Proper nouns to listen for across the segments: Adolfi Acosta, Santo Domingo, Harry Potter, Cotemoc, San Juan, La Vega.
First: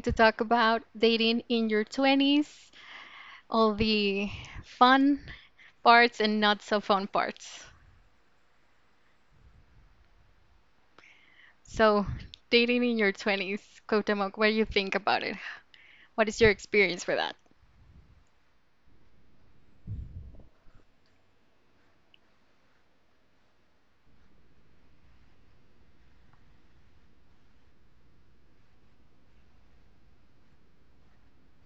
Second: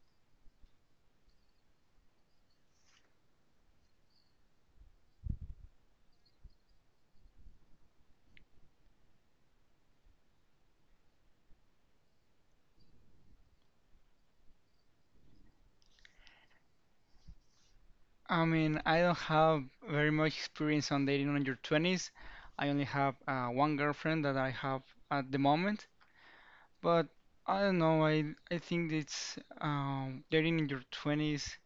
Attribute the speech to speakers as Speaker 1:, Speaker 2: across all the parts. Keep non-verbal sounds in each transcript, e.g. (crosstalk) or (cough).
Speaker 1: to talk about dating in your 20s, all the fun parts and not so fun parts. So, dating in your 20s, Cotemoc, what do you think about it? What is your experience for that?
Speaker 2: I mean, I don't have very much experience on dating on your 20s. I only have one girlfriend that I have at the moment, but I don't know. I think it's dating in your 20s.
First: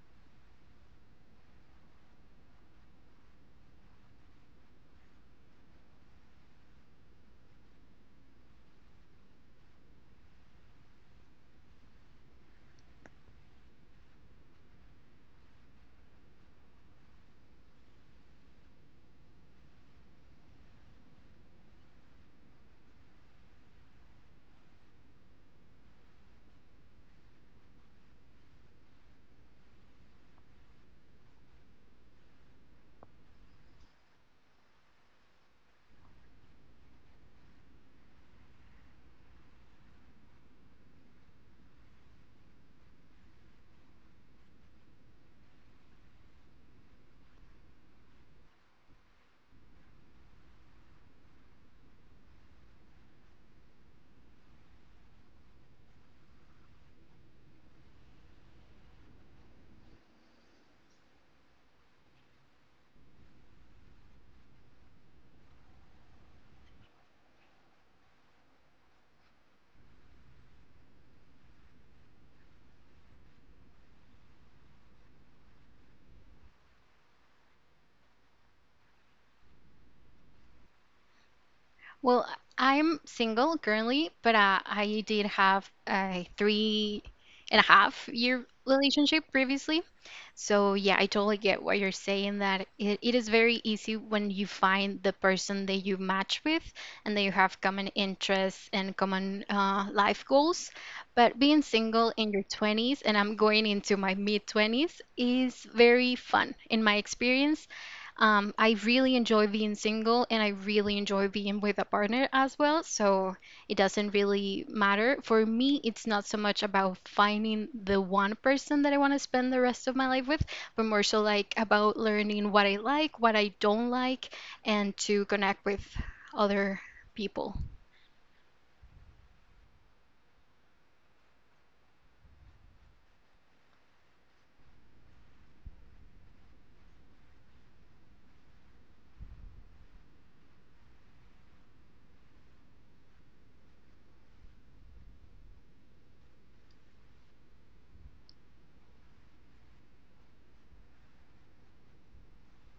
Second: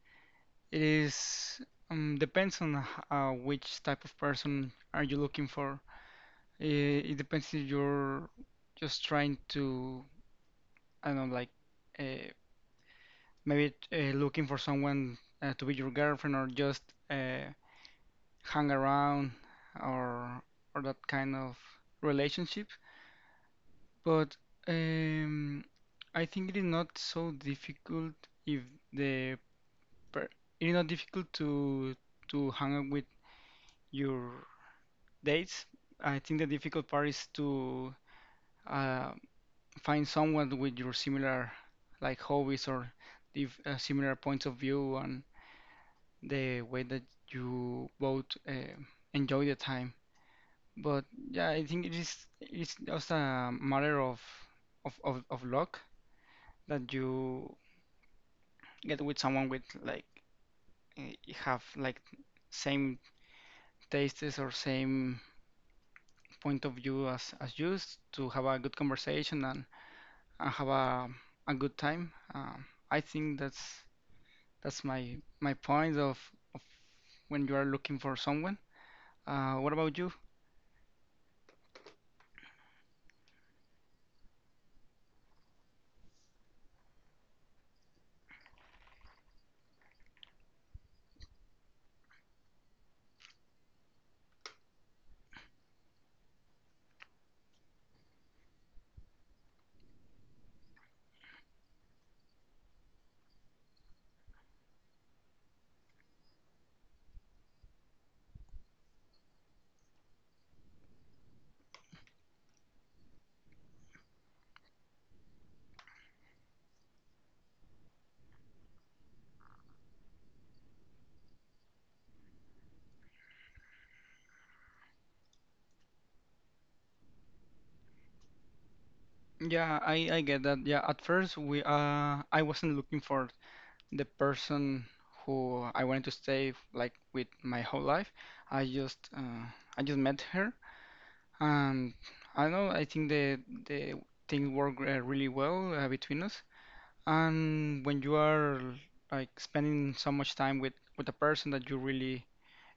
Speaker 2: It is depends on which type of person are you looking for. It depends if you're just trying to, I don't know, like uh, maybe looking for someone to be your girlfriend or just. Uh, Hang around or or that kind of relationship. But um, I think it is not so difficult if the per it is not difficult to hang out with your dates. I think the difficult part is to uh, find someone with your similar like hobbies or if, similar points of view and the way that you both enjoy the time. But yeah, I think it's just a matter of of luck that you get with someone with like eh, have like same tastes or same point of view as to have a good conversation and have a good time. I think that's my point of when you are looking for someone. What about you?
Speaker 1: Well, I'm single currently, but I did have a three and a half year relationship previously. So, yeah, I totally get what you're saying that it is very easy when you find the person that you match with and that you have common interests and common life goals. But being single in your 20s, and I'm going into my mid 20s, is very fun in my experience. I really enjoy being single and I really enjoy being with a partner as well. So it doesn't really matter. For me, it's not so much about finding the one person that I want to spend the rest of my life with, but more so like about learning what I like, what I don't like, and to connect with other people.
Speaker 2: Yeah, I get that. Yeah, at first we I wasn't looking for the person who I wanted to stay like with my whole life. I just uh, I just met her, and I don't know. I think the things work really well between us. And when you are like spending so much time with a person that you really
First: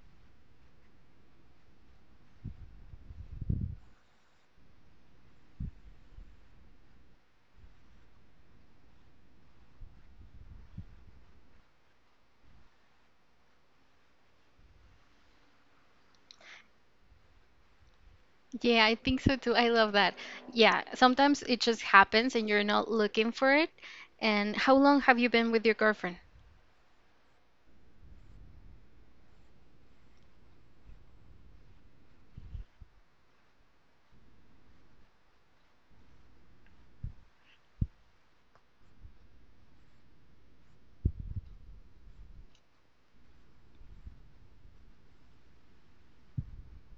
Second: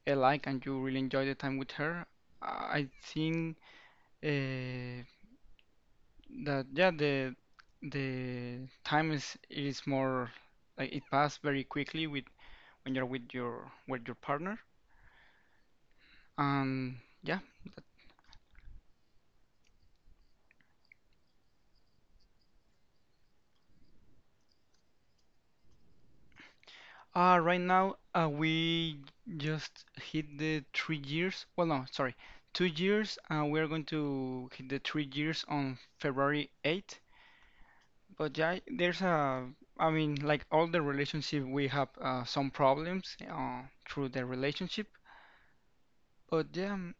Speaker 2: like and you really enjoy the time with her, I think uh, that yeah the time is more like it passed very quickly with when you're with your partner. And yeah.
Speaker 1: Yeah, I think so too. I love that. Yeah, sometimes it just happens and you're not looking for it. And how long have you been with your girlfriend?
Speaker 2: Right now, we just hit the 3 years. Well, no, sorry, 2 years. We are going to hit the 3 years on February 8th. But yeah, there's a, I mean, like all the relationship, we have some problems through the relationship. But yeah,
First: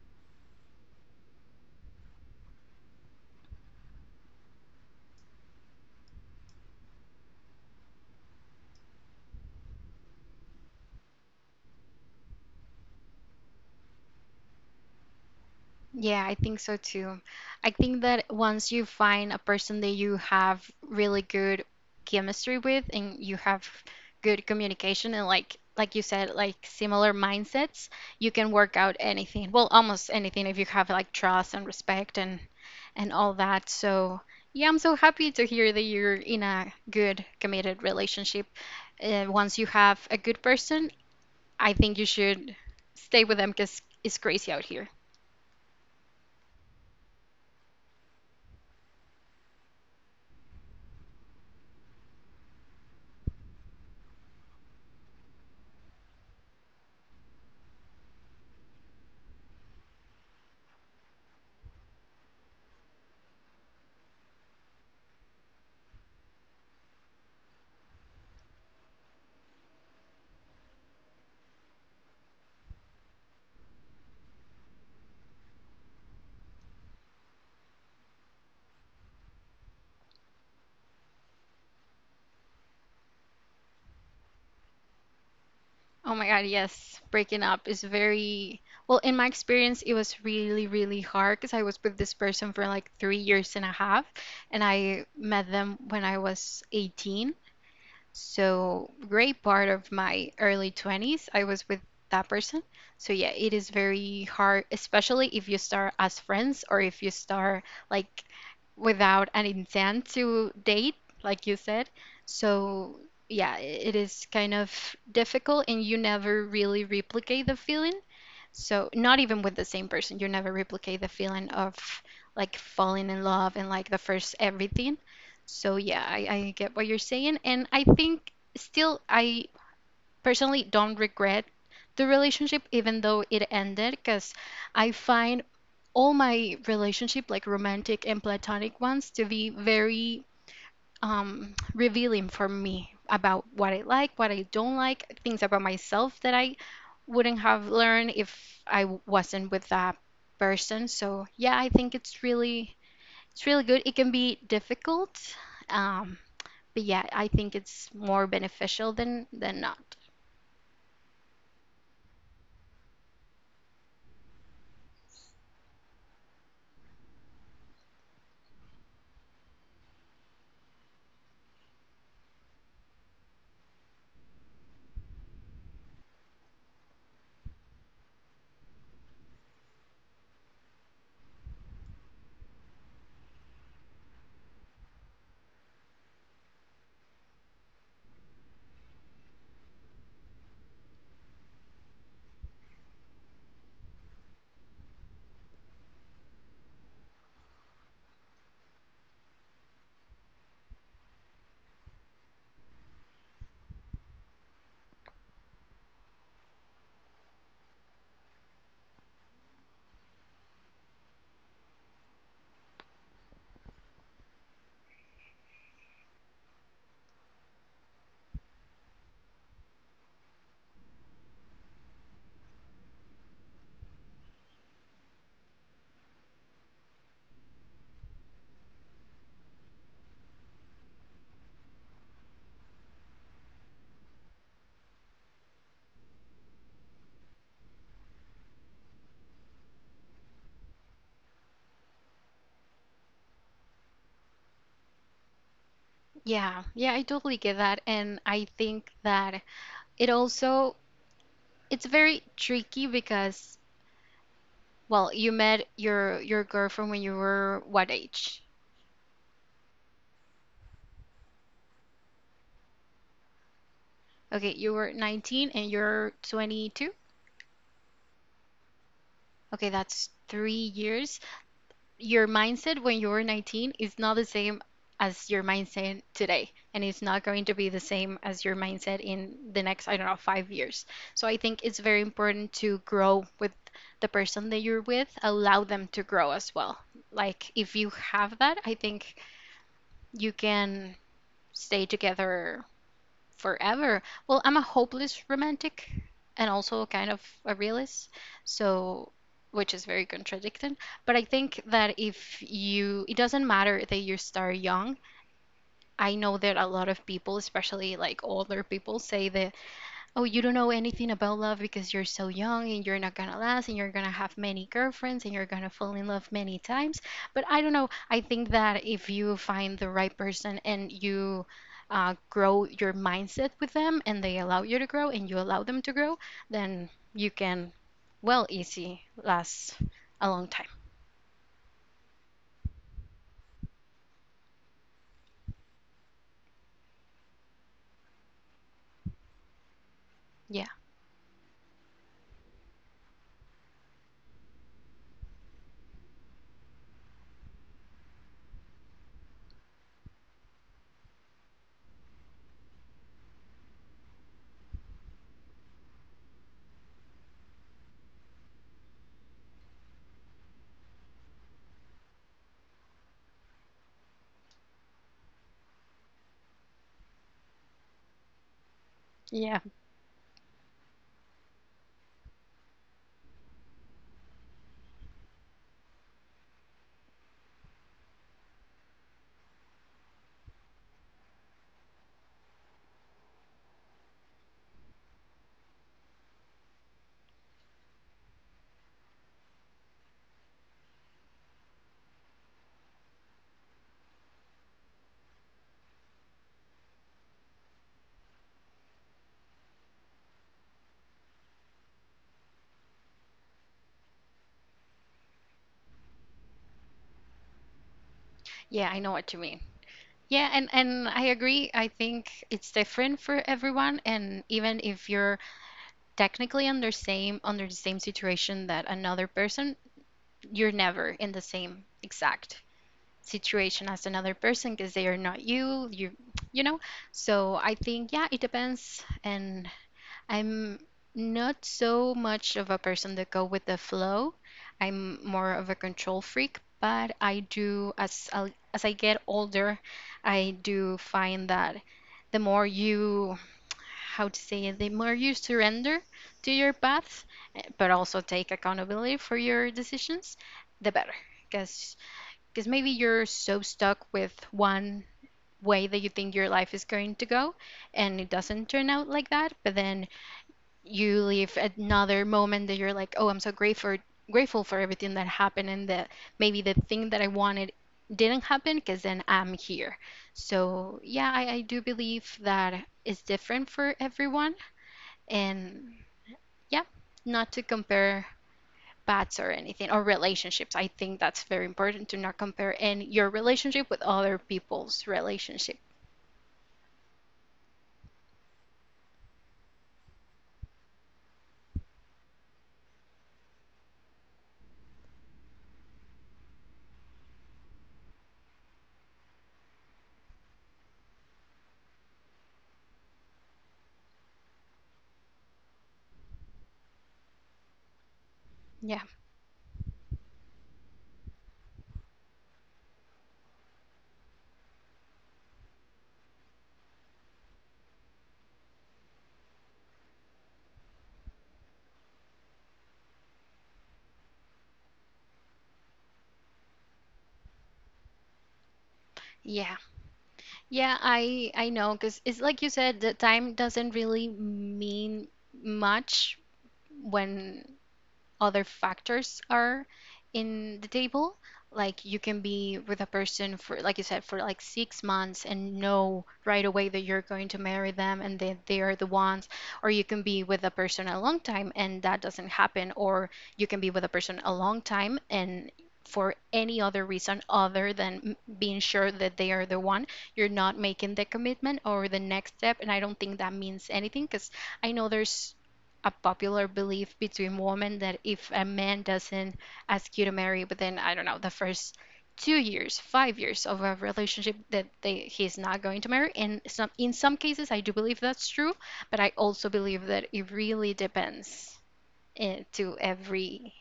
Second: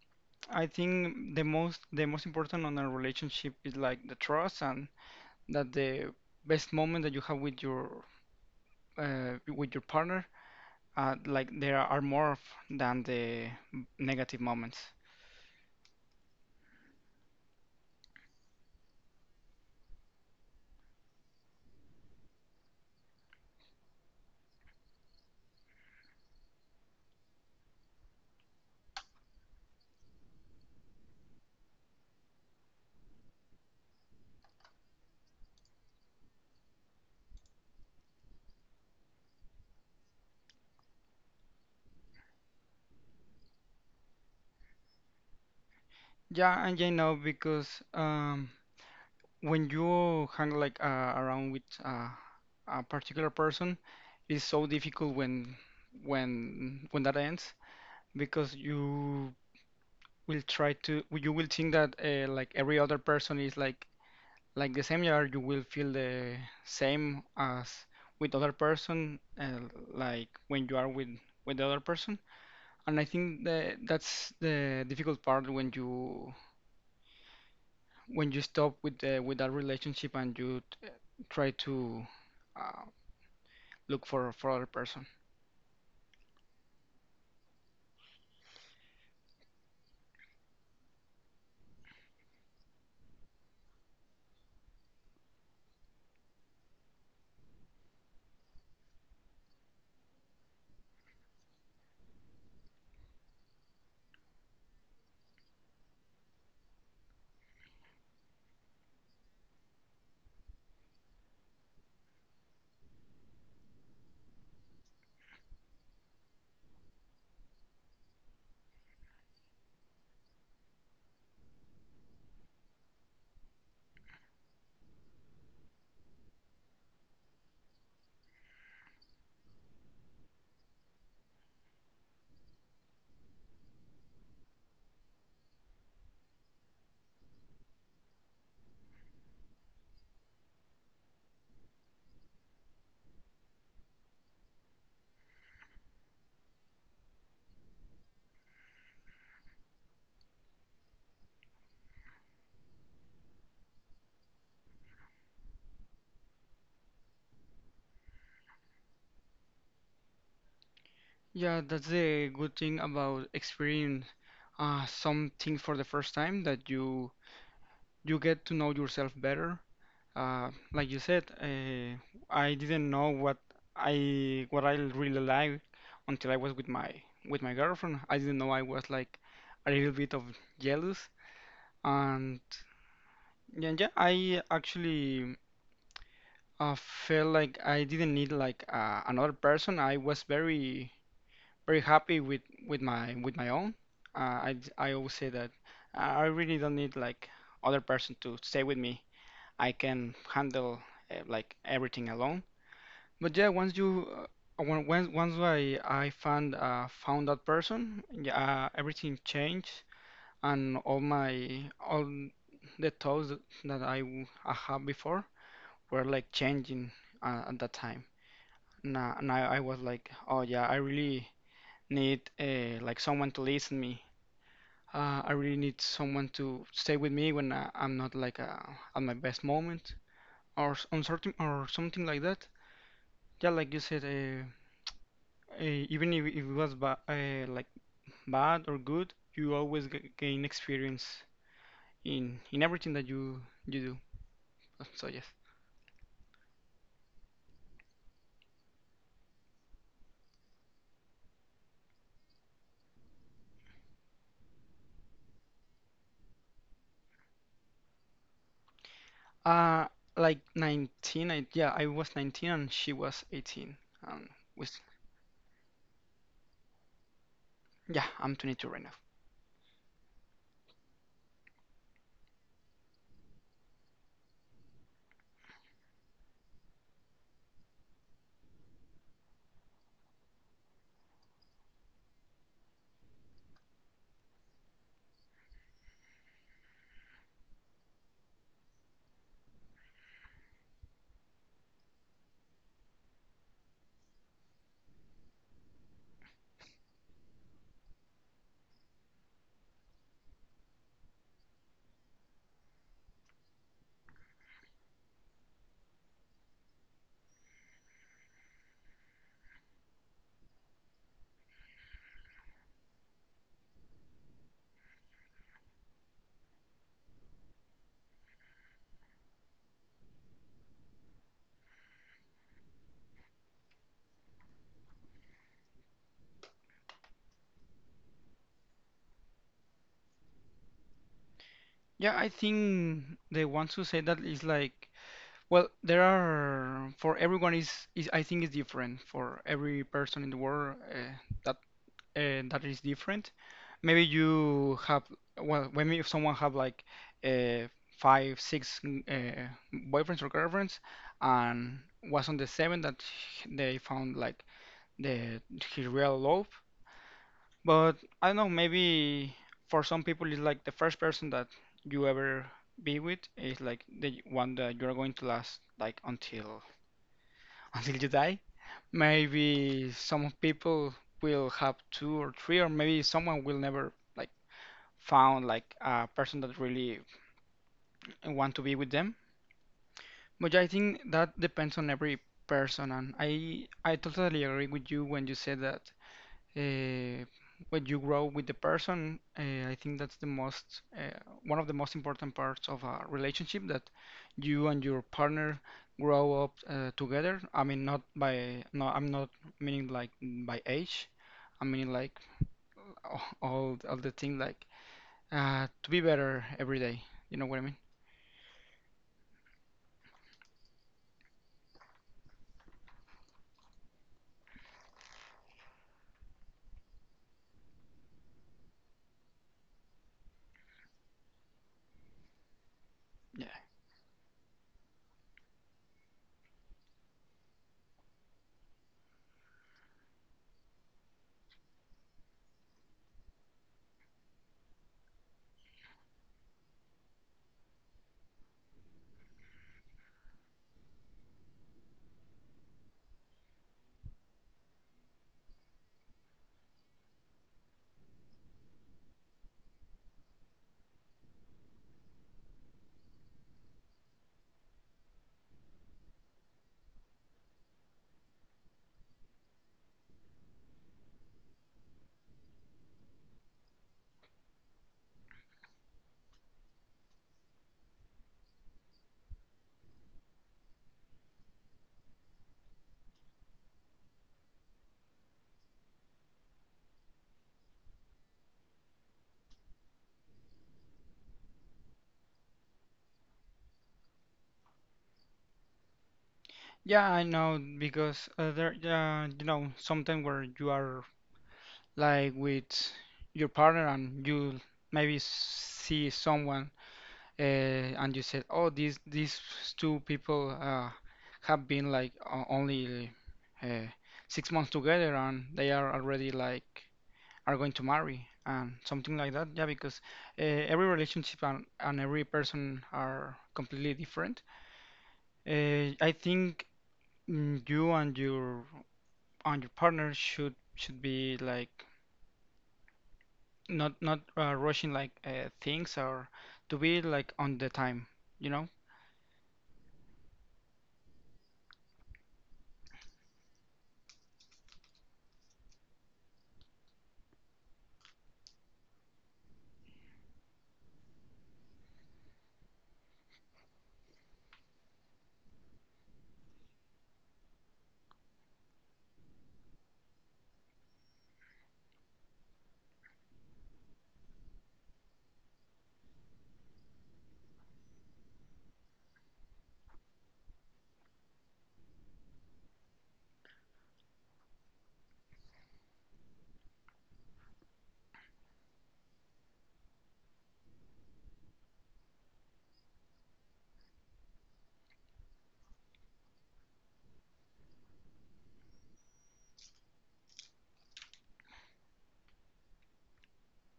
Speaker 2: I think the most important on a relationship is like the trust and that the best moment that you have with your partner, like there are more than the negative moments.
Speaker 1: Yeah, I think so too. I think that once you find a person that you have really good chemistry with and you have good communication and like you said, like similar mindsets, you can work out anything. Well, almost anything if you have like trust and respect and all that. So, yeah, I'm so happy to hear that you're in a good committed relationship. Once you have a good person, I think you should stay with them because it's crazy out here.
Speaker 2: Yeah, and you know because um, when you hang like around with a particular person, it's so difficult when when that ends because you will think that like every other person is like the same year you will feel the same as with other person, like when you are with the other person. And I think that that's the difficult part when you stop with with that relationship and try to uh, look for other person.
Speaker 1: Oh my God, yes. Breaking up is very, well, in my experience, it was really, really hard because I was with this person for like 3 years and a half, and I met them when I was 18. So, great part of my early 20s, I was with that person. So, yeah, it is very hard, especially if you start as friends or if you start like without an intent to date, like you said. So, yeah, it is kind of difficult and you never really replicate the feeling. So not even with the same person, you never replicate the feeling of like falling in love and like the first everything. So yeah, I get what you're saying, and I think still I personally don't regret the relationship even though it ended because I find all my relationship like romantic and platonic ones to be very revealing for me about what I like, what I don't like, things about myself that I wouldn't have learned if I wasn't with that person. So yeah, I think it's really good. It can be difficult, um, but yeah, I think it's more beneficial than not.
Speaker 2: Yeah, that's the good thing about experiencing some things for the first time that you get to know yourself better. Like you said, I didn't know what I really like until I was with my girlfriend. I didn't know I was like a little bit of jealous. And yeah, yeah, I actually felt like I didn't need like another person. I was very very happy with with my own. I always say that I really don't need like other person to stay with me. I can handle like everything alone. But yeah, once you when, once I found found that person, yeah, everything changed. And all the thoughts that I had before were like changing at that time. Now I was like, oh yeah, I really need like someone to listen me. I really need someone to stay with me when I'm not like at my best moment or s- on certain or something like that. Yeah, like you said, even if it was ba like bad or good, you always g gain experience in everything that you do. So yes.
Speaker 1: Yeah, yeah, I totally get that, and I think that it also it's very tricky because well, you met your girlfriend when you were what age?
Speaker 2: Uh, like 19, yeah, I was 19 and she was 18. Um,
Speaker 1: Okay, you
Speaker 2: with,
Speaker 1: were 19 and you're 22.
Speaker 2: yeah, I'm 22 right now.
Speaker 1: Okay, that's 3 years. Your mindset when you were 19 is not the same as your mindset today, and it's not going to be the same as your mindset in the next, I don't know, 5 years. So I think it's very important to grow with the person that you're with, allow them to grow as well. Like, if you have that, I think you can stay together forever. Well, I'm a hopeless romantic and also kind of a realist, so which is very contradicting. But I think that if you, it doesn't matter that you start young. I know that a lot of people, especially like older people, say that, oh, you don't know anything about love because you're so young and you're not gonna last and you're gonna have many girlfriends and you're gonna fall in love many times. But I don't know. I think that if you find the right person and you grow your mindset with them and they allow you to grow and you allow them to grow, then you can, well, easy last a long time.
Speaker 2: Yeah, I think the ones who say that is like, well, there are, for everyone is I think is different. For every person in the
Speaker 1: Yeah.
Speaker 2: world, that that is different. Maybe you have, well, maybe if someone have like uh, five, six, boyfriends or girlfriends, and was on the seven that they found like the his real love. But I don't know, maybe for some people it's like the first person that you ever be with is like the one that you're going to last like until (laughs) until you die.
Speaker 1: Yeah.
Speaker 2: Maybe some people will have two or three, or maybe someone will never like found like a person that really want to be with them. But yeah, I think that depends on every person, and I totally agree with you when you said that uh, when you grow with the person, I think that's the most one of the most important parts of a relationship that you and your partner grow up together. I mean, not by no, I'm not meaning like by age. I mean like all the thing like to be better every day. You know what I mean?
Speaker 1: Yeah, I know what you mean. Yeah, and I agree. I think it's different for everyone, and even if you're technically under the same situation that another person, you're never in the same exact
Speaker 2: Yeah.
Speaker 1: situation as another person because they are not you, you know. So I think yeah, it depends and I'm not so much of a person that go with the flow. I'm more of a control freak, but I do as I get older, I do find that the more you how to say it, the more you surrender to your path, but also take accountability for your decisions, the better. Because because maybe you're so stuck with one way that you think your life is going to go, and it doesn't turn out like that. But then you leave another moment that you're like, oh, I'm so grateful for everything that happened and that maybe the thing that I wanted didn't happen because then I'm here. So yeah, I do believe that it's different for everyone and yeah, not to compare bats or anything or relationships. I think that's very important to not compare in your relationship with other people's relationship.
Speaker 2: Yeah, I know because you know, sometimes where you are like with your partner and you maybe see someone, uh, and you said, "Oh, these two people have been like only uh, 6 months together and they are already like are going to marry and
Speaker 1: Yeah.
Speaker 2: something like that." Yeah, because every relationship and every person are completely different. I think you and your partner should be like not rushing like things or to be like on the time, you know?
Speaker 1: Yeah. Yeah, I know because it's like you said, the time doesn't really mean much when other factors are in the table. Like you can be with a person for, like you said, for like 6 months and know right away that you're going to marry them and that they are the ones. Or you can be with a person a long time and that doesn't happen. Or you can be with a person a long time and for any other reason other than being sure that they are the one, you're not making the commitment or the next step. And I don't think that means anything because I know there's a popular belief between women that if a man doesn't ask you to marry within, I don't know, the first 2 years, 5 years of a relationship, that they he's not going to marry. And some in some cases, I do believe that's true, but I also believe that it really depends to every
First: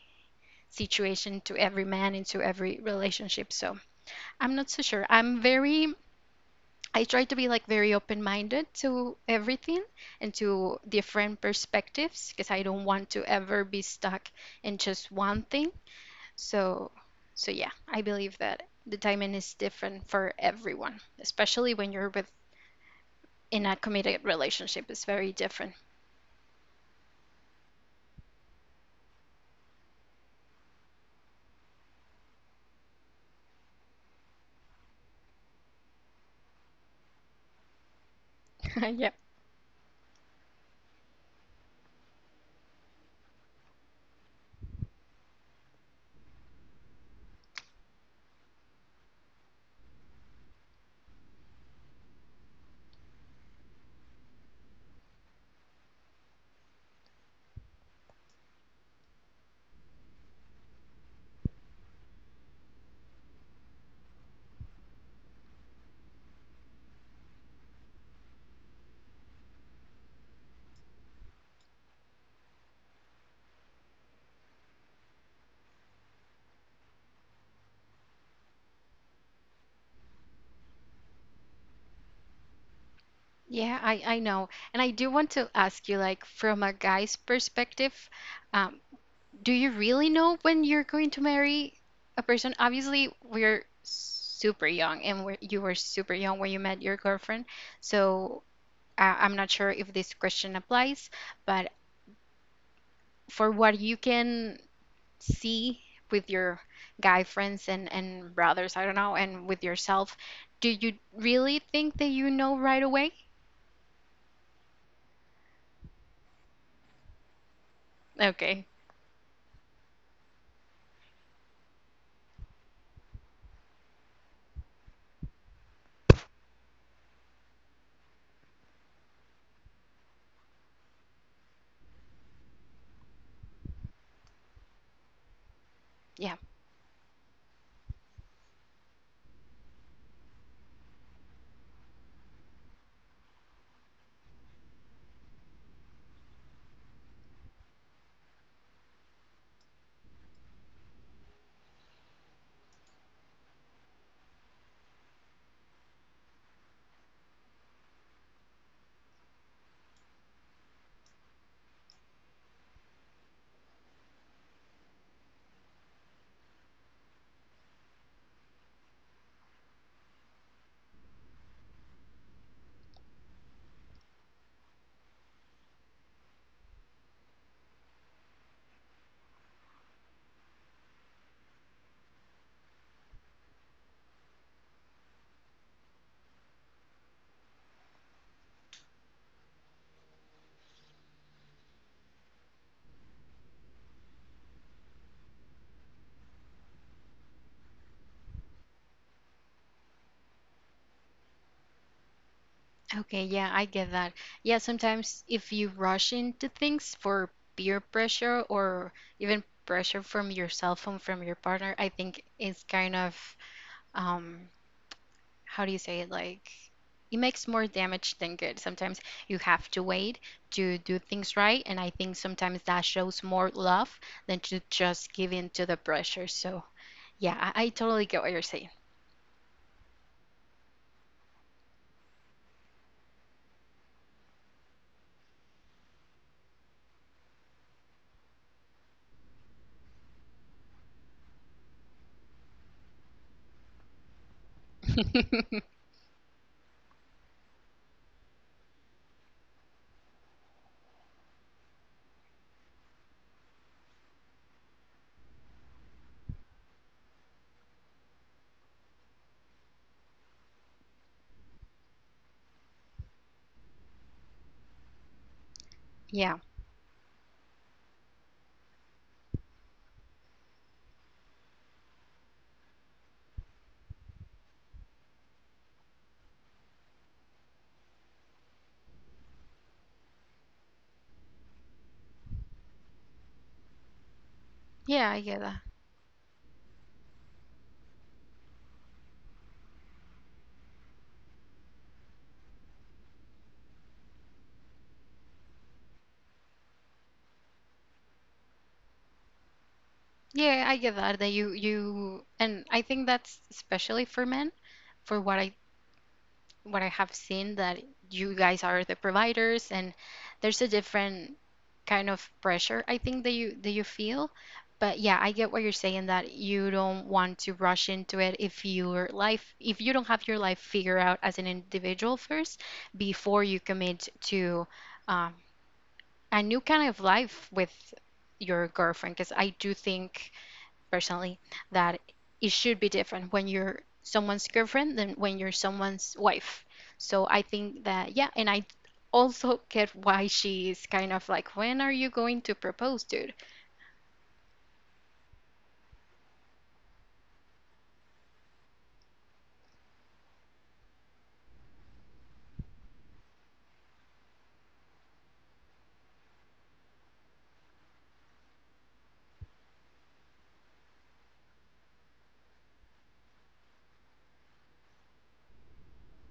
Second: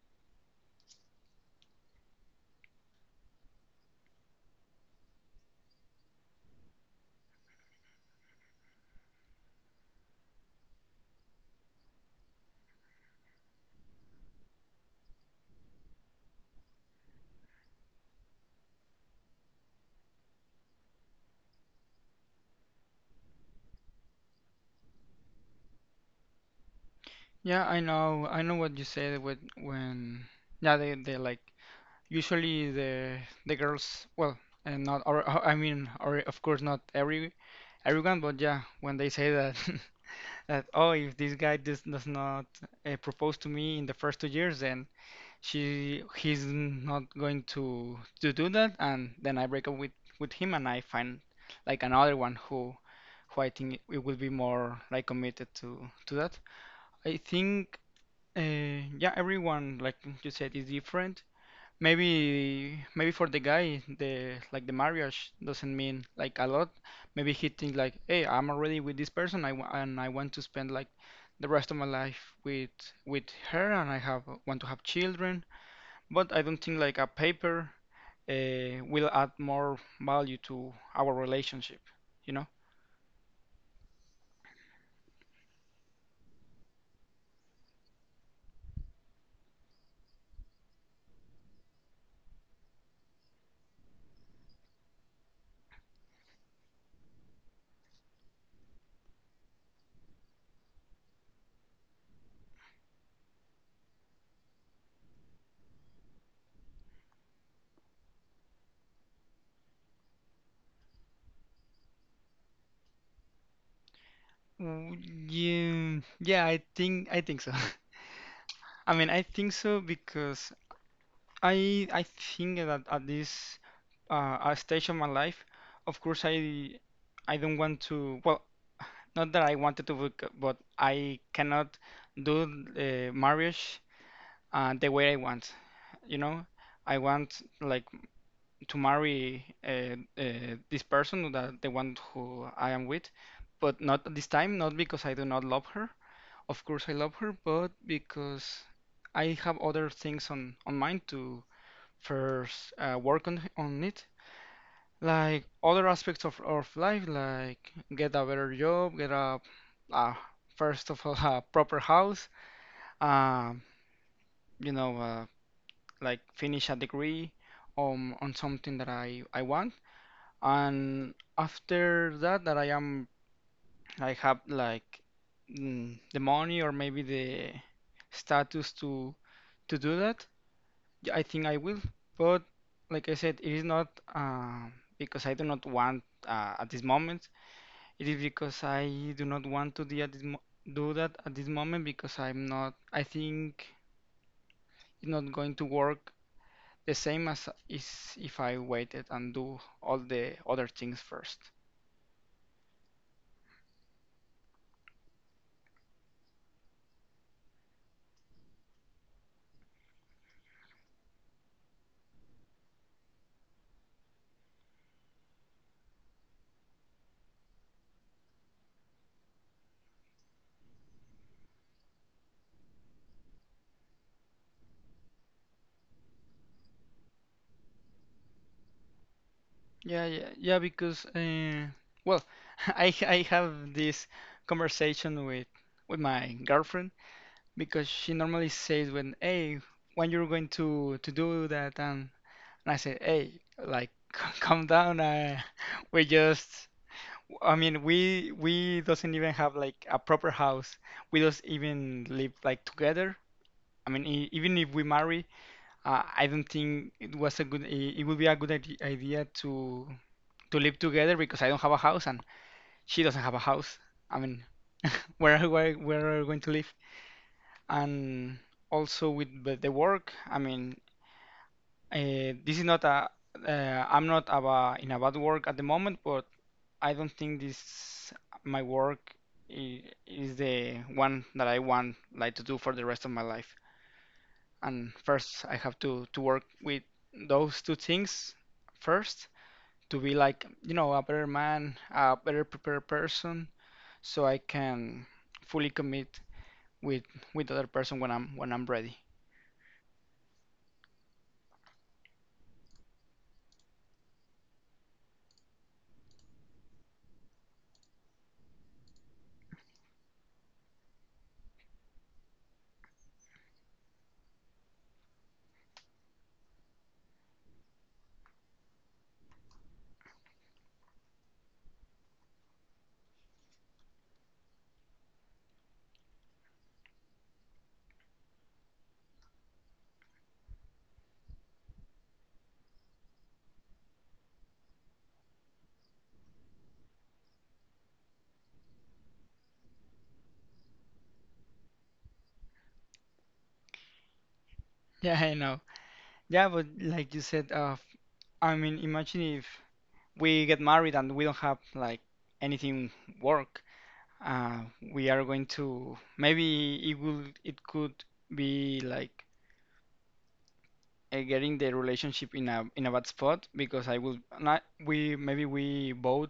Speaker 1: situation, to every man, and to every relationship. So I'm not so sure. I try to be like very open minded to everything and to different perspectives because I don't want to ever be stuck in just one thing. So, so yeah, I believe that the timing is different for everyone, especially when you're with in a committed relationship. It's very different.
Speaker 2: Yeah, I know. I know what you said with when yeah, they like usually the girls, well, and not or or- I mean, or of course not every everyone, but yeah,
Speaker 1: (laughs)
Speaker 2: when they
Speaker 1: Yeah.
Speaker 2: say that (laughs) that oh, if this guy does not propose to me in the first 2 years, then she he's not going to do that, and then I break up with him and I find like another one who I think it will be more like committed to that. I think yeah, everyone like you said is different. Maybe for the guy the like the marriage doesn't mean like a lot. Maybe he thinks like, hey, I'm already with this person, I wa- and I want to spend like the rest of my life with with her, and I have want to have children. But I don't think like a paper will add more value to our relationship. You know?
Speaker 1: Yeah, I know. And I do want to ask you, like, from a guy's perspective, um, do you really know when you're going to marry a person? Obviously, we're super young, and you were super young when you met your girlfriend. So I'm not sure if this question applies, but for what you can see with your guy friends and brothers, I don't know, and with yourself, do you really think that you know right away?
Speaker 2: W- Yeah, yeah, I think so.
Speaker 1: Okay,
Speaker 2: (laughs) I mean, I think so because I think that at this stage of my life, of course, I don't want to. Well, not that I wanted to, but I cannot do marriage the way I want. You
Speaker 1: yeah.
Speaker 2: know, I want like to marry this person, that the one who I am with, but not at this time. Not because I do not love her. Of course, I love her, but because I have other things on mind to first work on it, like other aspects of life, like get a better job, get a uh, first of all (laughs) a proper house, um, you know, like finish a degree on something that I want, and after that I have like the money or maybe the status to do that. Yeah, I think I will, but like I said, it is not uh, because I do not want at this moment. It is because I do not want to do at this mo do that at this moment because I'm not. I think it's not going to work the same as is if I waited and do all the other things first.
Speaker 1: Okay, yeah, I get that. Yeah, sometimes if you rush into things for peer pressure or even pressure from your cell phone from your partner, I think it's kind of um how do you say it? Like it makes more damage than good. Sometimes you have to wait to do things right, and I think sometimes that shows more love than to just give in to the pressure. So, yeah, I totally get what you're saying.
Speaker 2: Yeah, yeah, yeah. Because well, (laughs) I have this conversation with my girlfriend because she normally says when, hey, when you're going to do that, and I say, hey, like (laughs) calm down.
Speaker 1: (laughs)
Speaker 2: (laughs) We just, I mean, we doesn't even have like a proper house. We don't even live like together. I mean, e even if we marry, I don't think it was a good. It would be a good idea to live together because I don't have a house and she doesn't have a house. I mean, where are we
Speaker 1: Yeah.
Speaker 2: going to live? And also with the work. This is not a I'm not a, in a bad work at the moment, but I don't think this my work is the one that I want, like, to do for the rest of my life. And
Speaker 1: Yeah, I get
Speaker 2: first I have to work with those two things first, to be, like, a better man, a better prepared person, so I can fully commit with the other person when I'm when I'm ready.
Speaker 1: Yeah, I get that that you and I think that's especially for men, for what I have seen that you guys are the providers and there's a different kind of pressure I think that you feel. But yeah, I get what you're saying that you don't want to rush into it if your life if you don't have your life figured out as an individual first before you commit to um, a new kind of life with your girlfriend because I do think personally that it should be different when you're someone's girlfriend than when you're someone's wife. So I think that, yeah, and I also get why she is kind of like, when are you going to propose, dude?
Speaker 2: (laughs) Yeah, I know. Yeah, but like you said, I mean, imagine if we get married and we don't have like anything, work. Uh, we are going to, maybe it will, it could be like, getting the relationship in a bad spot, because I will not, we maybe, we both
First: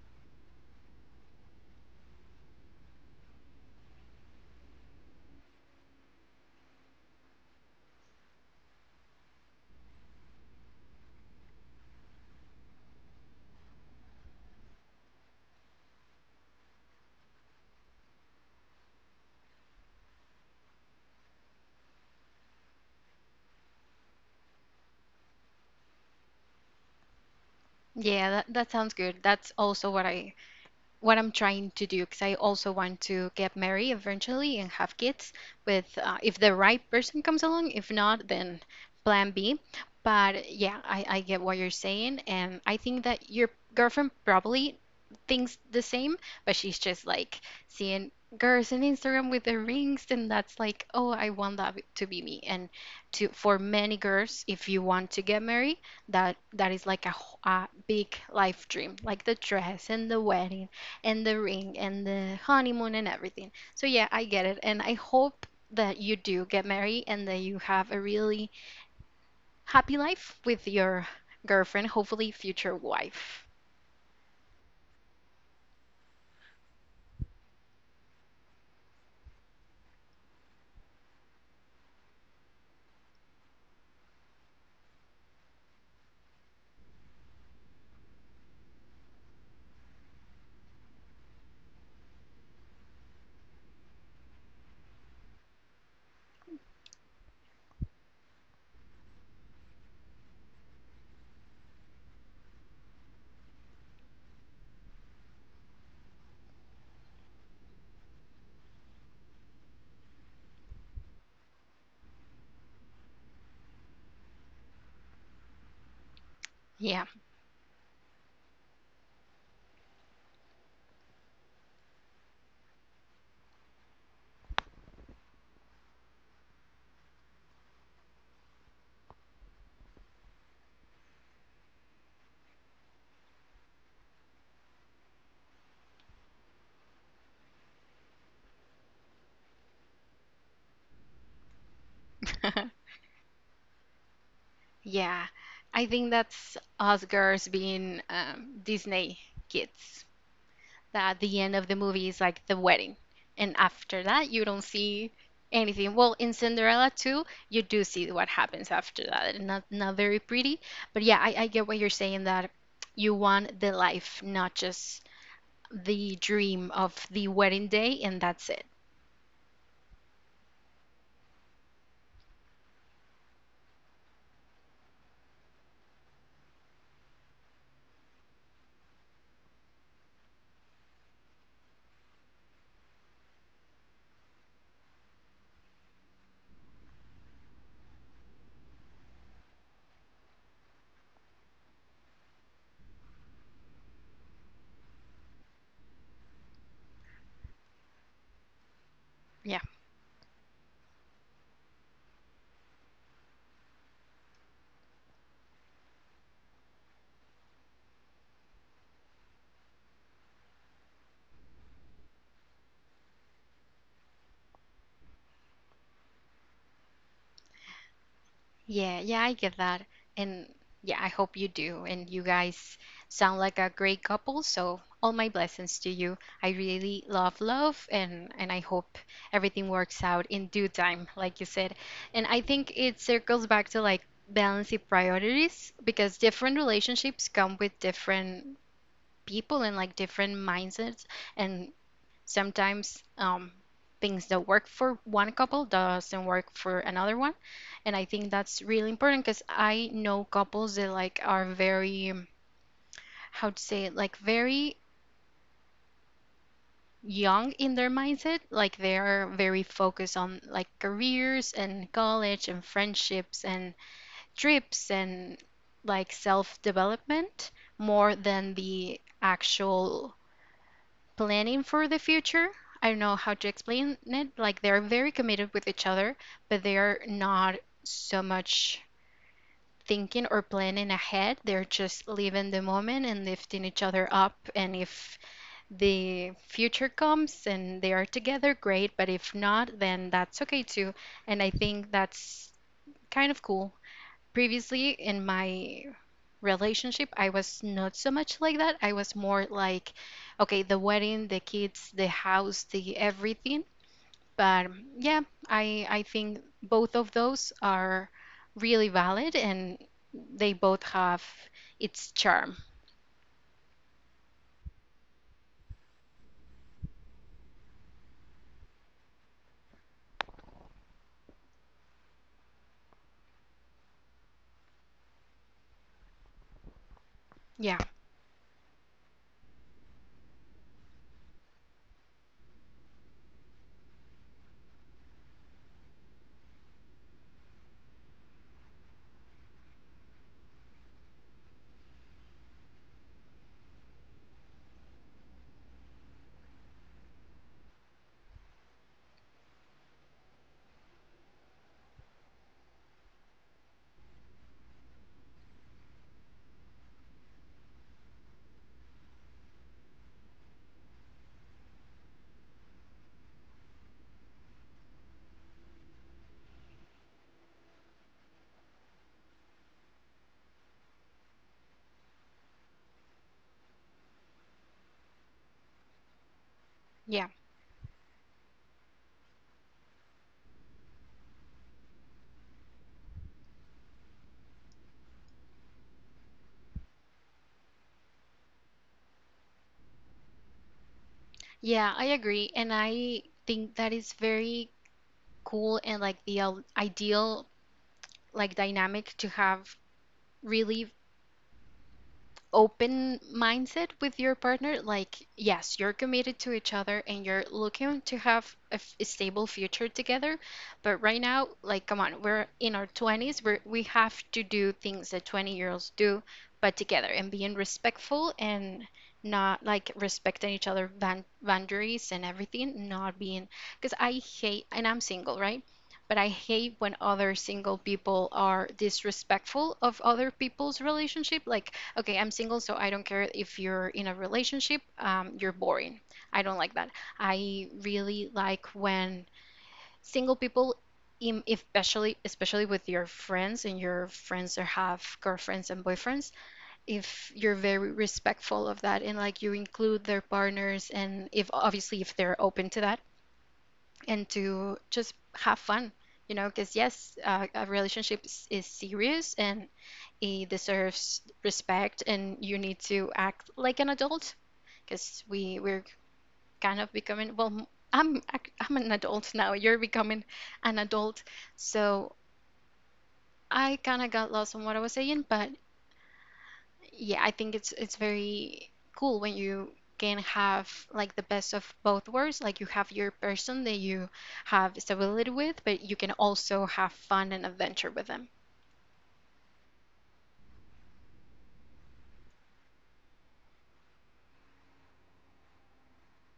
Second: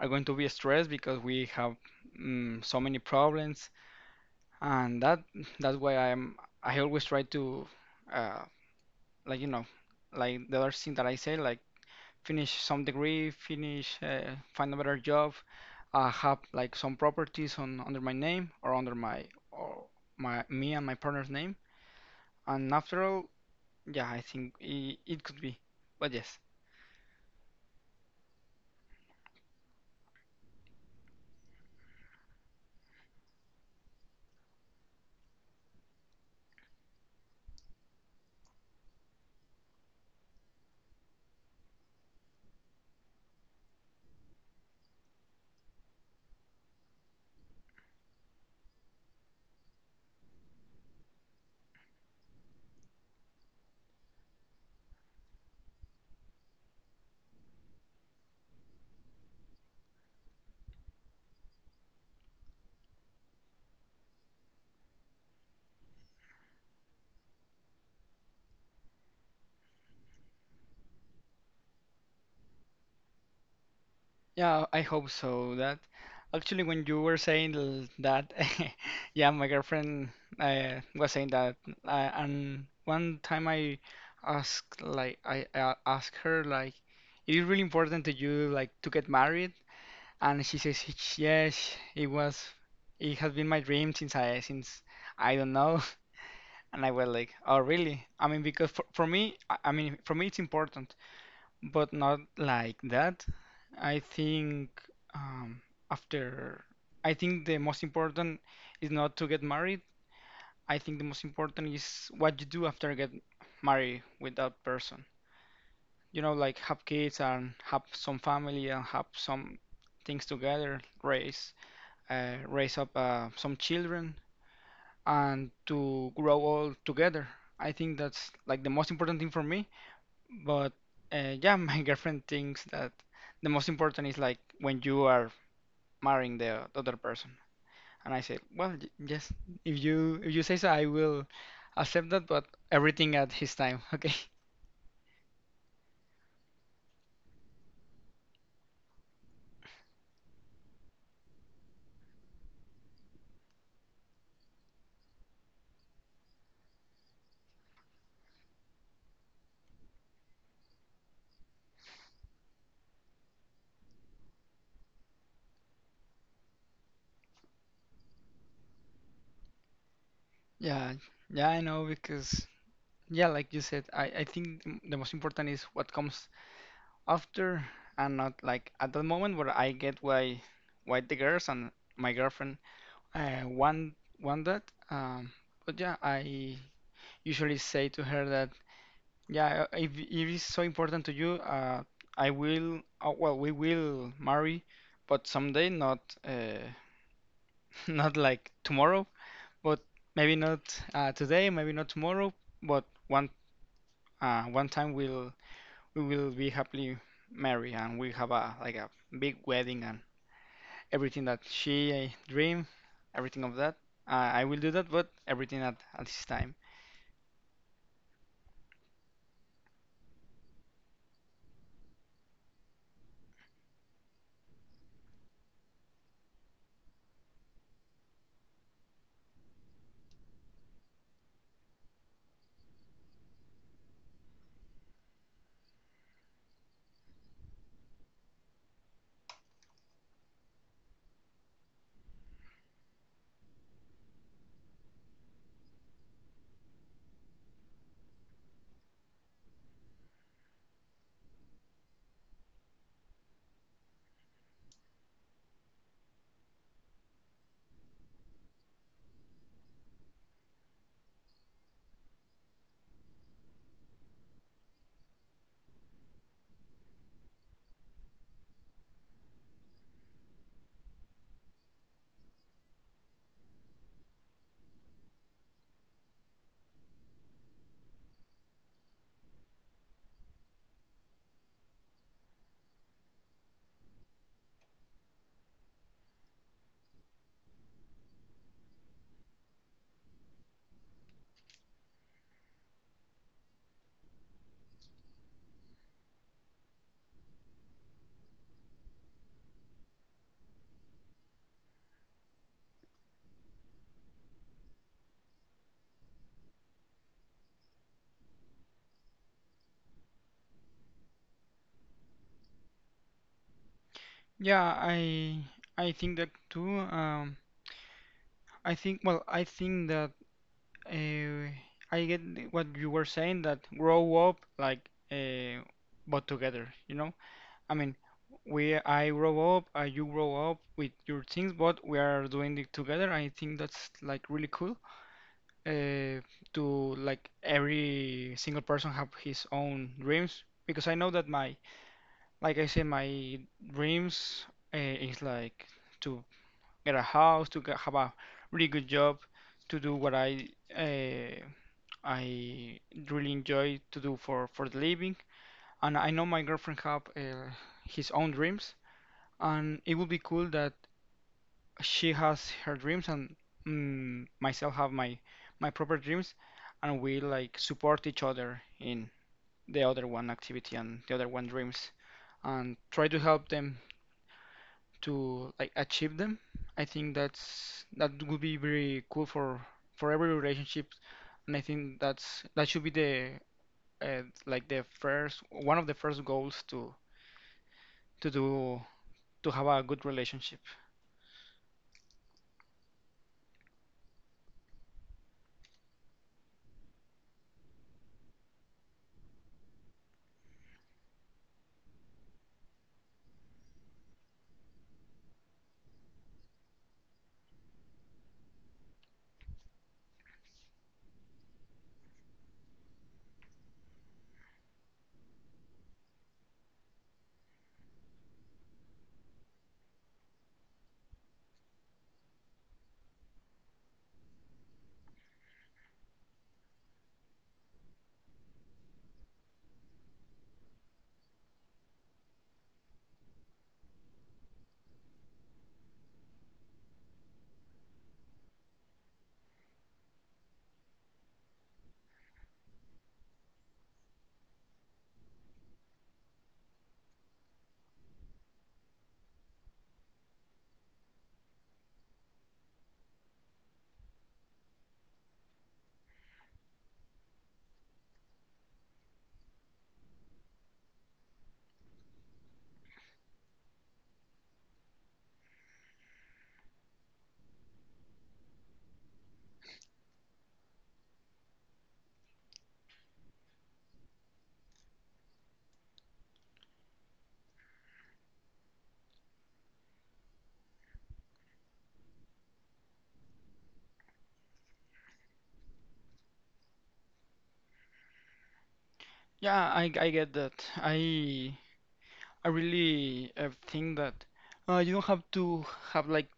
Speaker 2: are going to be stressed because we have, so many problems. And that That's why I always try to uh, like you know like, the other thing that I say, like, finish some degree, finish, find a better job, have like some properties on under my name, or under my, or my, me and my partner's name. And after all, yeah, I think it could be. But yes,
Speaker 1: Yeah, that, that sounds good. That's also what I'm trying to do because I also want to get married eventually and have kids with if the right person comes along. If not, then plan B. But yeah, I get what you're saying, and I think that your girlfriend probably thinks the same, but she's just like seeing girls on Instagram with the rings, and that's like, oh, I want that to be me. And to for many girls, if you want to get married, that is like a, a big life dream, like the dress and the wedding and the ring and the honeymoon and everything. So yeah, I get it. And I hope that you do get married and that you have a really happy life with your girlfriend, hopefully future wife.
Speaker 2: yeah, I hope so. That, actually, when you were saying that, (laughs) yeah, my girlfriend was saying that, and one time I asked her like, it is really important to you, like, to get married? And she says, "Yes, it was. It has been my dream since I, since I don't know." (laughs) And I was like, "Oh, really?" I mean, because for me, I mean, for me it's important, but not like that. I think, um, after, I think the most important is not to get married. I think the most important is what you do after you get married with that person. You know, like, have
Speaker 1: Yeah. (laughs)
Speaker 2: kids and have some family and have some things together, race. Raise up, some children, and to grow all together. I think that's like the most important thing for me. But yeah, (laughs) my girlfriend thinks that the most important is like when you are marrying the other person. And I said, well, yes, if you say so, I will accept that, but everything at his time. (laughs) Okay.
Speaker 1: Yeah. I think that's us girls being Disney kids. That the end of the movie is like the wedding. And after that, you don't see anything. Well, in Cinderella too, you do see what happens after that. And not very pretty, but yeah, I get what you're saying that you want the life, not just the dream of the wedding day, and that's it.
Speaker 2: Yeah, yeah, I know, because yeah, like you said, I think the most important is what comes after. I'm not like at the moment where I get why the girls and my girlfriend uh, want want that. Um, but yeah, I usually say to her that yeah, if it is so important to you, I will. Well, we will marry, but someday, not, uh, (laughs) not like tomorrow,
Speaker 1: Yeah.
Speaker 2: but maybe not, today, maybe not tomorrow, but one, one time we'll, we will be happily married and we have a, like a big wedding and everything that she, dream, everything of that. I will do that, but everything at this time.
Speaker 1: Yeah, yeah, I get that. And yeah, I hope you do. And you guys sound like a great couple, so all my blessings to you. I really love and I hope everything works out in due time, like you said. And I think it circles back to like balancing priorities because different relationships come with different people and like different mindsets, and sometimes things that work for one couple doesn't work for another one. And I think that's really important because I know couples that like are very how to say it, like very young in their mindset. Like they are very focused on like careers and college and friendships and trips and like self development more than the actual planning for the future. I don't know how to explain it. Like they're very committed with each other, but they're not so much thinking or planning ahead. They're just living the moment and lifting each other up. And if the future comes and they are together, great. But if not, then that's okay too. And I think that's kind of cool. Previously in my relationship, I was not so much like that. I was more like, okay, the wedding, the kids, the house, the everything. But yeah, I think both of those are really valid and they both have its charm.
Speaker 2: Yeah, I think that too. I think, well, I think that, uh, I get what you were saying, that grow up like, but together. You know, I
Speaker 1: Yeah,
Speaker 2: mean, we I grow up, you grow up with your things, but we are doing it together. I think that's like really cool. uh, to like every single person have his own dreams, because I know that my, like I said, my dreams, is like to get a house, to get, have a really good job, to do what I, uh, I really enjoy to do for the living. And I know my girlfriend have, his own dreams, and it would be cool that she has her dreams and, myself have my, my proper dreams, and we like support each other in the other one activity and the other one dreams, and try to help them to like achieve them. I think
Speaker 1: yeah.
Speaker 2: that's, that would be very cool for every relationship. And I think that's, that should be the, like the first one, of the first goals to do, to have a good relationship.
Speaker 1: Yeah, I agree. And I think that is very cool and like the ideal like dynamic to have really open mindset with your partner. Like yes, you're committed to each other and you're looking to have a, a stable future together, but right now, like, come on, we're in our 20s. We have to do things that 20-year-olds do, but together, and being respectful and not like respecting each other boundaries and everything, not being, because I hate, and I'm single, right, but I hate when other single people are disrespectful of other people's relationship. Like, okay, I'm single, so I don't care if you're in a relationship, you're boring. I don't like that. I really like when single people, especially with your friends and your friends that have girlfriends and boyfriends, if you're very respectful of that and like you include their partners and if obviously if they're open to that and to just have fun, you know, because yes, a relationship is serious and it deserves respect, and you need to act like an adult, because we're kind of becoming, well, I'm I'm an adult now. You're becoming an adult, so I kind of got lost on what I was saying, but yeah, I think it's very cool when you can have like the best of both worlds. Like you have your person that you have stability with, but you can also have fun and adventure with them.
Speaker 2: Yeah, I get that. I really, think that, you don't have to have like,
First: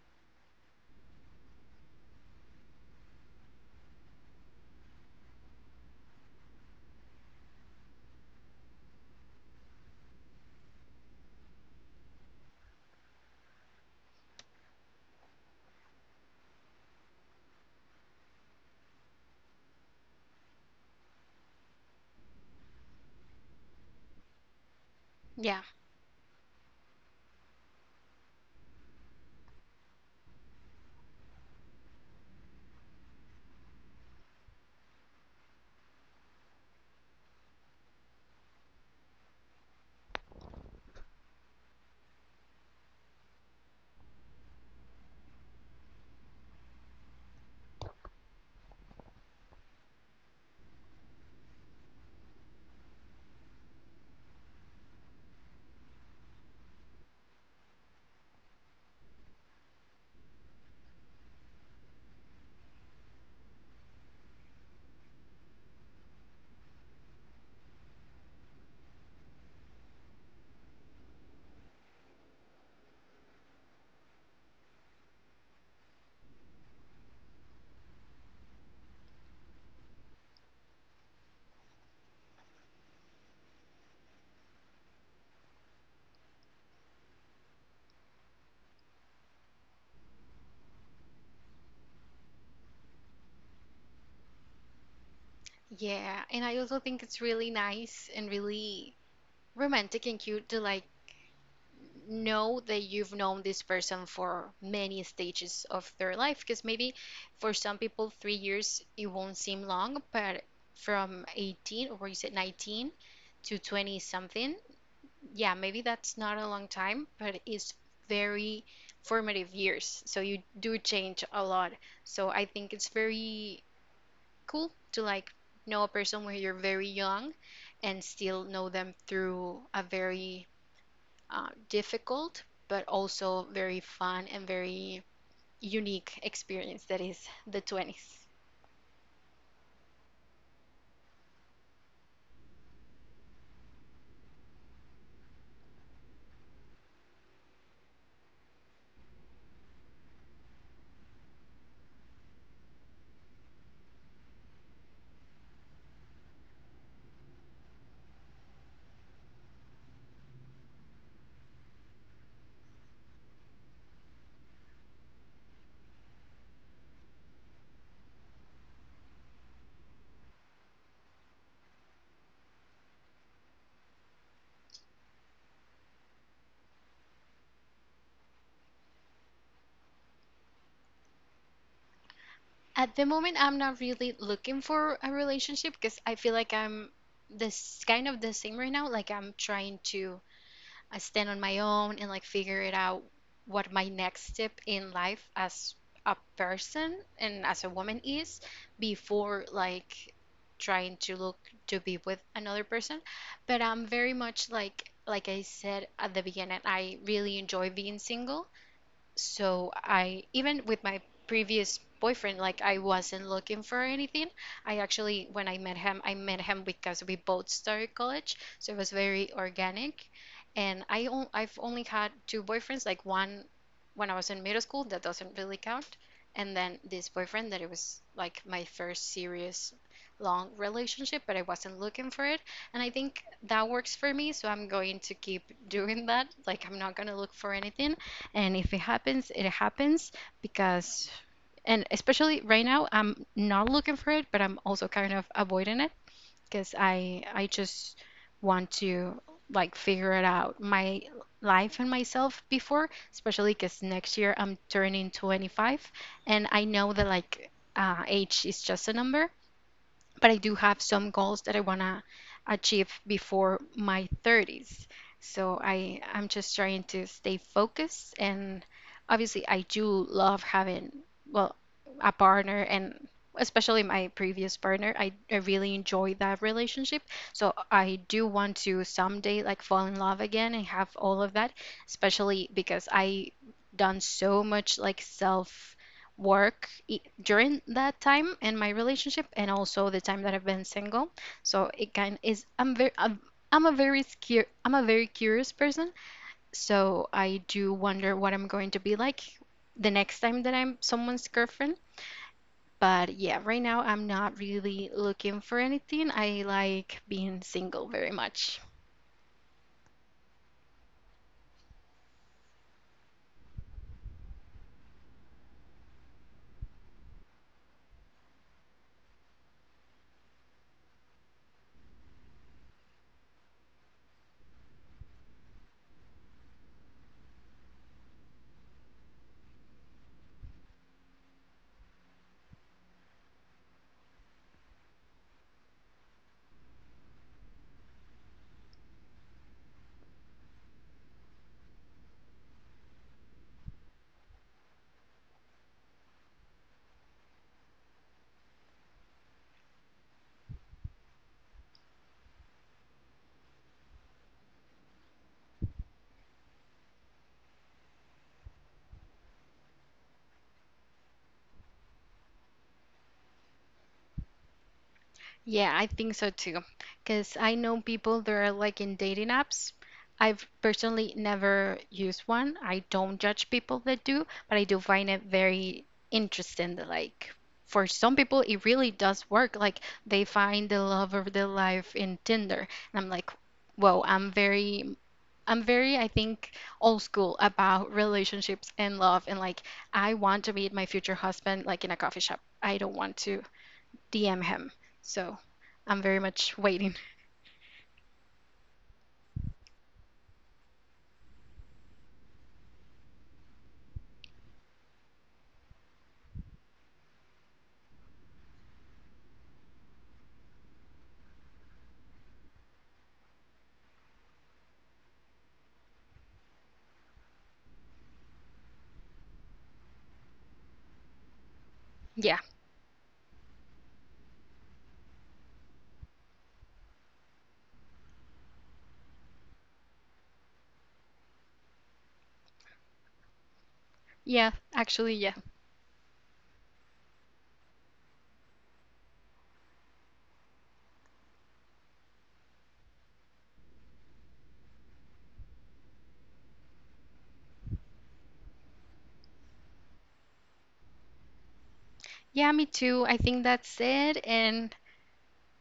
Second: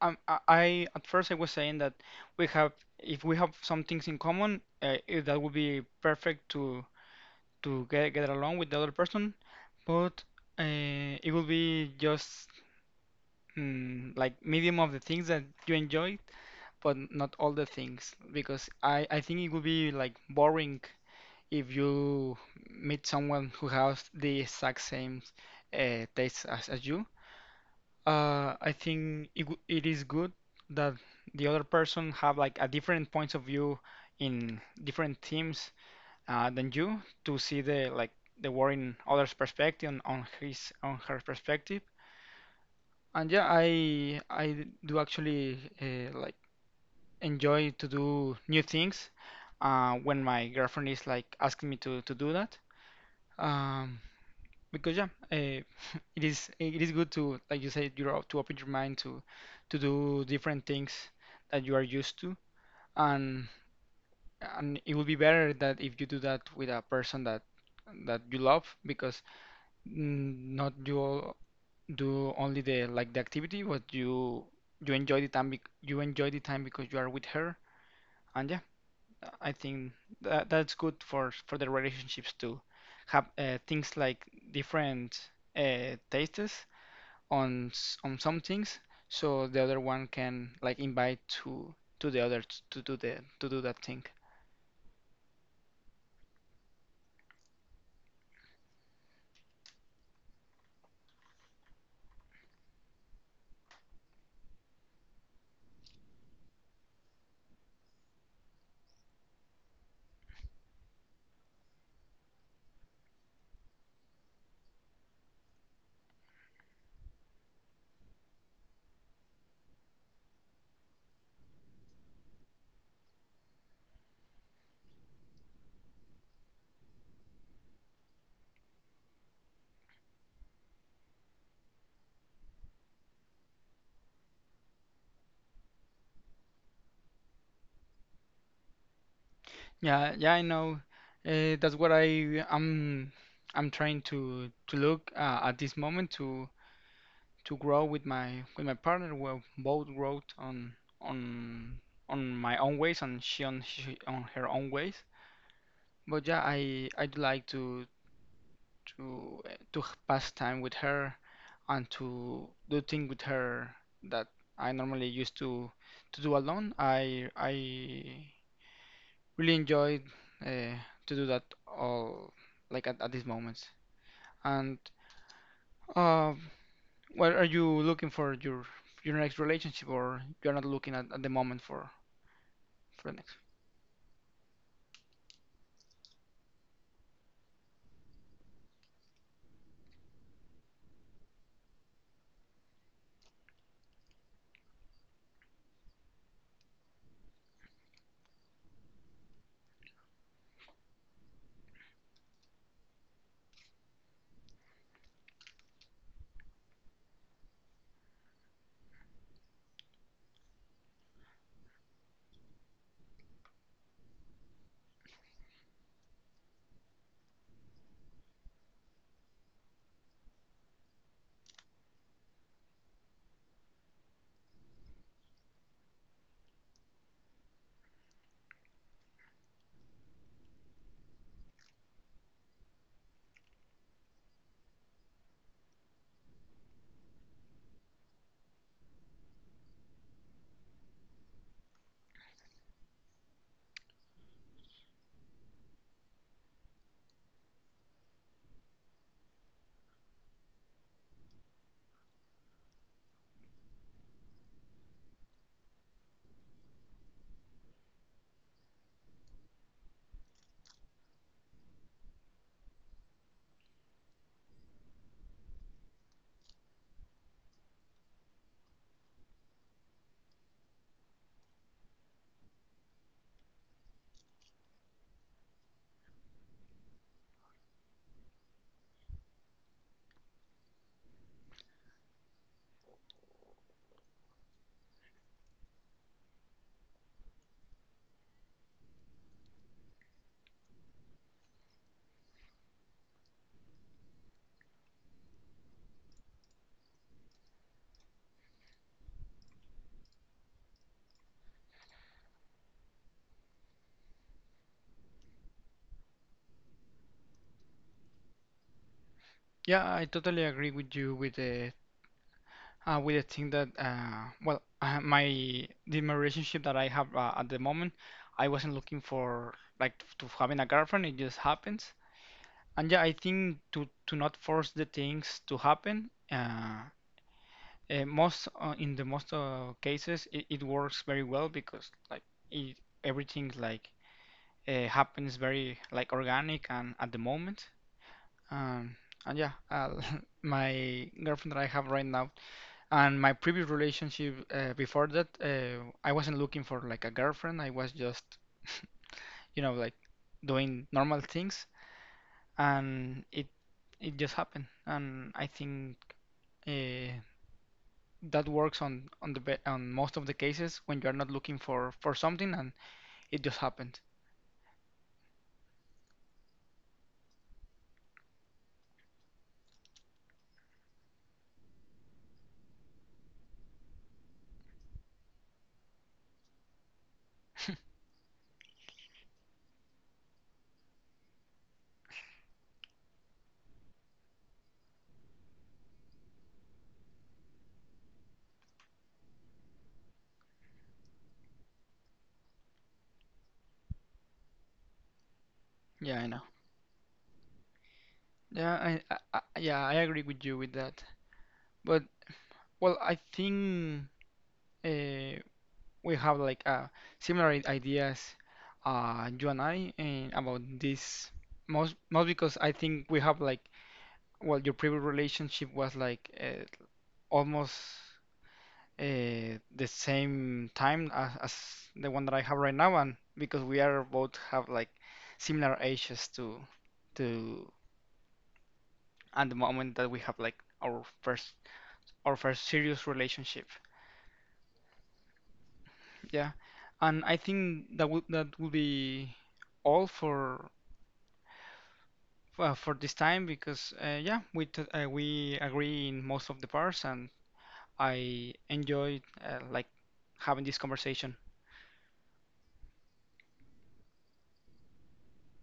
Speaker 2: I at first I was saying that we have, if we have some things in common, it, that would be perfect to get along with the other person. But, it will be just, like medium of the things that you enjoy, but not all the things, because I think it would be like boring if you meet someone who has the exact same,
Speaker 1: Yeah.
Speaker 2: tastes as, you. I think it is good that the other person have like a different points of view in different teams, than you, to see the like the war in others' perspective and on his, on her perspective. And yeah, I do actually, like enjoy to do new things when my girlfriend is like asking me to do that. Um, because yeah, (laughs) it is good to, like you said, you're to open your mind to do different things that you are used to, and and it would be better that if you do that with a person that you love, because, not you all do only the like the activity, but you enjoy the time you enjoy the time because you are with her. And yeah, I think that that's good for the relationships, to have, things like different, tastes on on some things, so the other one can like invite to the other to do the to do that thing.
Speaker 1: Yeah, and I also think it's really nice and really romantic and cute to like know that you've known this person for many stages of their life, because maybe for some people 3 years it won't seem long, but from 18, or you said 19, to 20 something, yeah, maybe that's not a long time, but it's very formative years, so you do change a lot. So I think it's very cool to like know a person when you're very young and still know them through a very difficult, but also very fun and very unique experience that is the 20s.
Speaker 2: Yeah, yeah, I know. That's what I'm trying to look, at this moment, to grow with my, with my partner. We both grow on on my own ways, and she on, she on her own ways. But yeah, I do like to, to pass time with her and to do things with her that I normally used to do alone. I really enjoyed, uh, to do that all like at these moments. And, um, well, are you looking for your next relationship, or you're not looking at the moment
Speaker 1: At
Speaker 2: for
Speaker 1: the
Speaker 2: the next?
Speaker 1: moment, I'm not really looking for a relationship, because I feel like I'm this kind of the same right now. Like I'm trying to I stand on my own and like figure it out what my next step in life as a person and as a woman is before like trying to look to be with another person. But I'm very much like I said at the beginning, I really enjoy being single, so I even with my previous boyfriend, like I wasn't looking for anything. I actually when I met him because we both started college, so it was very organic. And I've only had two boyfriends, like one when I was in middle school, that doesn't really count, and then this boyfriend that it was like my first serious long relationship, but I wasn't looking for it. And I think that works for me, so I'm going to keep (laughs) doing that. Like I'm not gonna look for anything, and if it happens, it happens. Because, and especially right now, I'm not looking for it, but I'm also kind of avoiding it, because I just want to like figure it out my life and myself before, especially because next year I'm turning 25, and I know that like age is just a number, but I do have some goals that I want to achieve before my 30s. So I'm just trying to stay focused, and obviously I do love having, well, a partner, and especially my previous partner, I really enjoy that relationship, so I do want to someday like fall in love again and have all of that, especially because I done so much like self work during that time and my relationship and also the time that I've been single. So it kind is I'm very I'm a I'm a very curious person. So I do wonder what I'm going to be like the next time that I'm someone's girlfriend. But yeah, right now I'm not really looking for anything. I like being single very much.
Speaker 2: Yeah, I totally agree with you with the, with the thing that, well, my, the my relationship that I have, at the moment, I wasn't looking for like to having a girlfriend, it just happens. And yeah, I think to not force the things to happen, most, in the most, cases, it works very well, because like, it, everything like, happens very like organic and at the moment. um, and yeah, (laughs) my girlfriend that I have right now and my previous relationship, before that, I wasn't looking for like a girlfriend. I was just, you know, like doing normal things, and it just happened. And I think, uh, that works on the be on most of the cases when you are not looking for something and it just happened.
Speaker 1: Yeah, I think so too. Because I know people that are like in dating apps. I've personally never used one. I don't judge people that do, but I do find it very interesting that, like, for some people, it really does work. Like, they find the love of their life in Tinder. And I'm like, whoa, I'm very, I think, old school about relationships and love. And like, I want to meet my future husband like in a coffee shop. I don't want to DM him. So I'm
Speaker 2: Yeah,
Speaker 1: very
Speaker 2: I know.
Speaker 1: much waiting. (laughs)
Speaker 2: Yeah, I yeah, I agree with you with that. But well, I think. Uh, we have like, similar ideas, you and I, and about this, most, because I think we have like, well, your previous relationship was like, almost, the same time as, the one that
Speaker 1: Yeah.
Speaker 2: I have right now, and because we are both have like similar ages to, and the moment that we have like our first, our first serious relationship,
Speaker 1: Yeah, actually, yeah.
Speaker 2: yeah, and I think that would, that would be all for, well, for this time because, yeah, we agree in most of the parts, and I enjoyed, like having this conversation.
Speaker 1: Yeah, me too. I think that's it. And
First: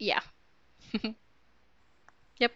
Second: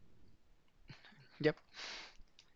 Speaker 1: yeah. (laughs)
Speaker 2: Yep.
Speaker 1: Yep.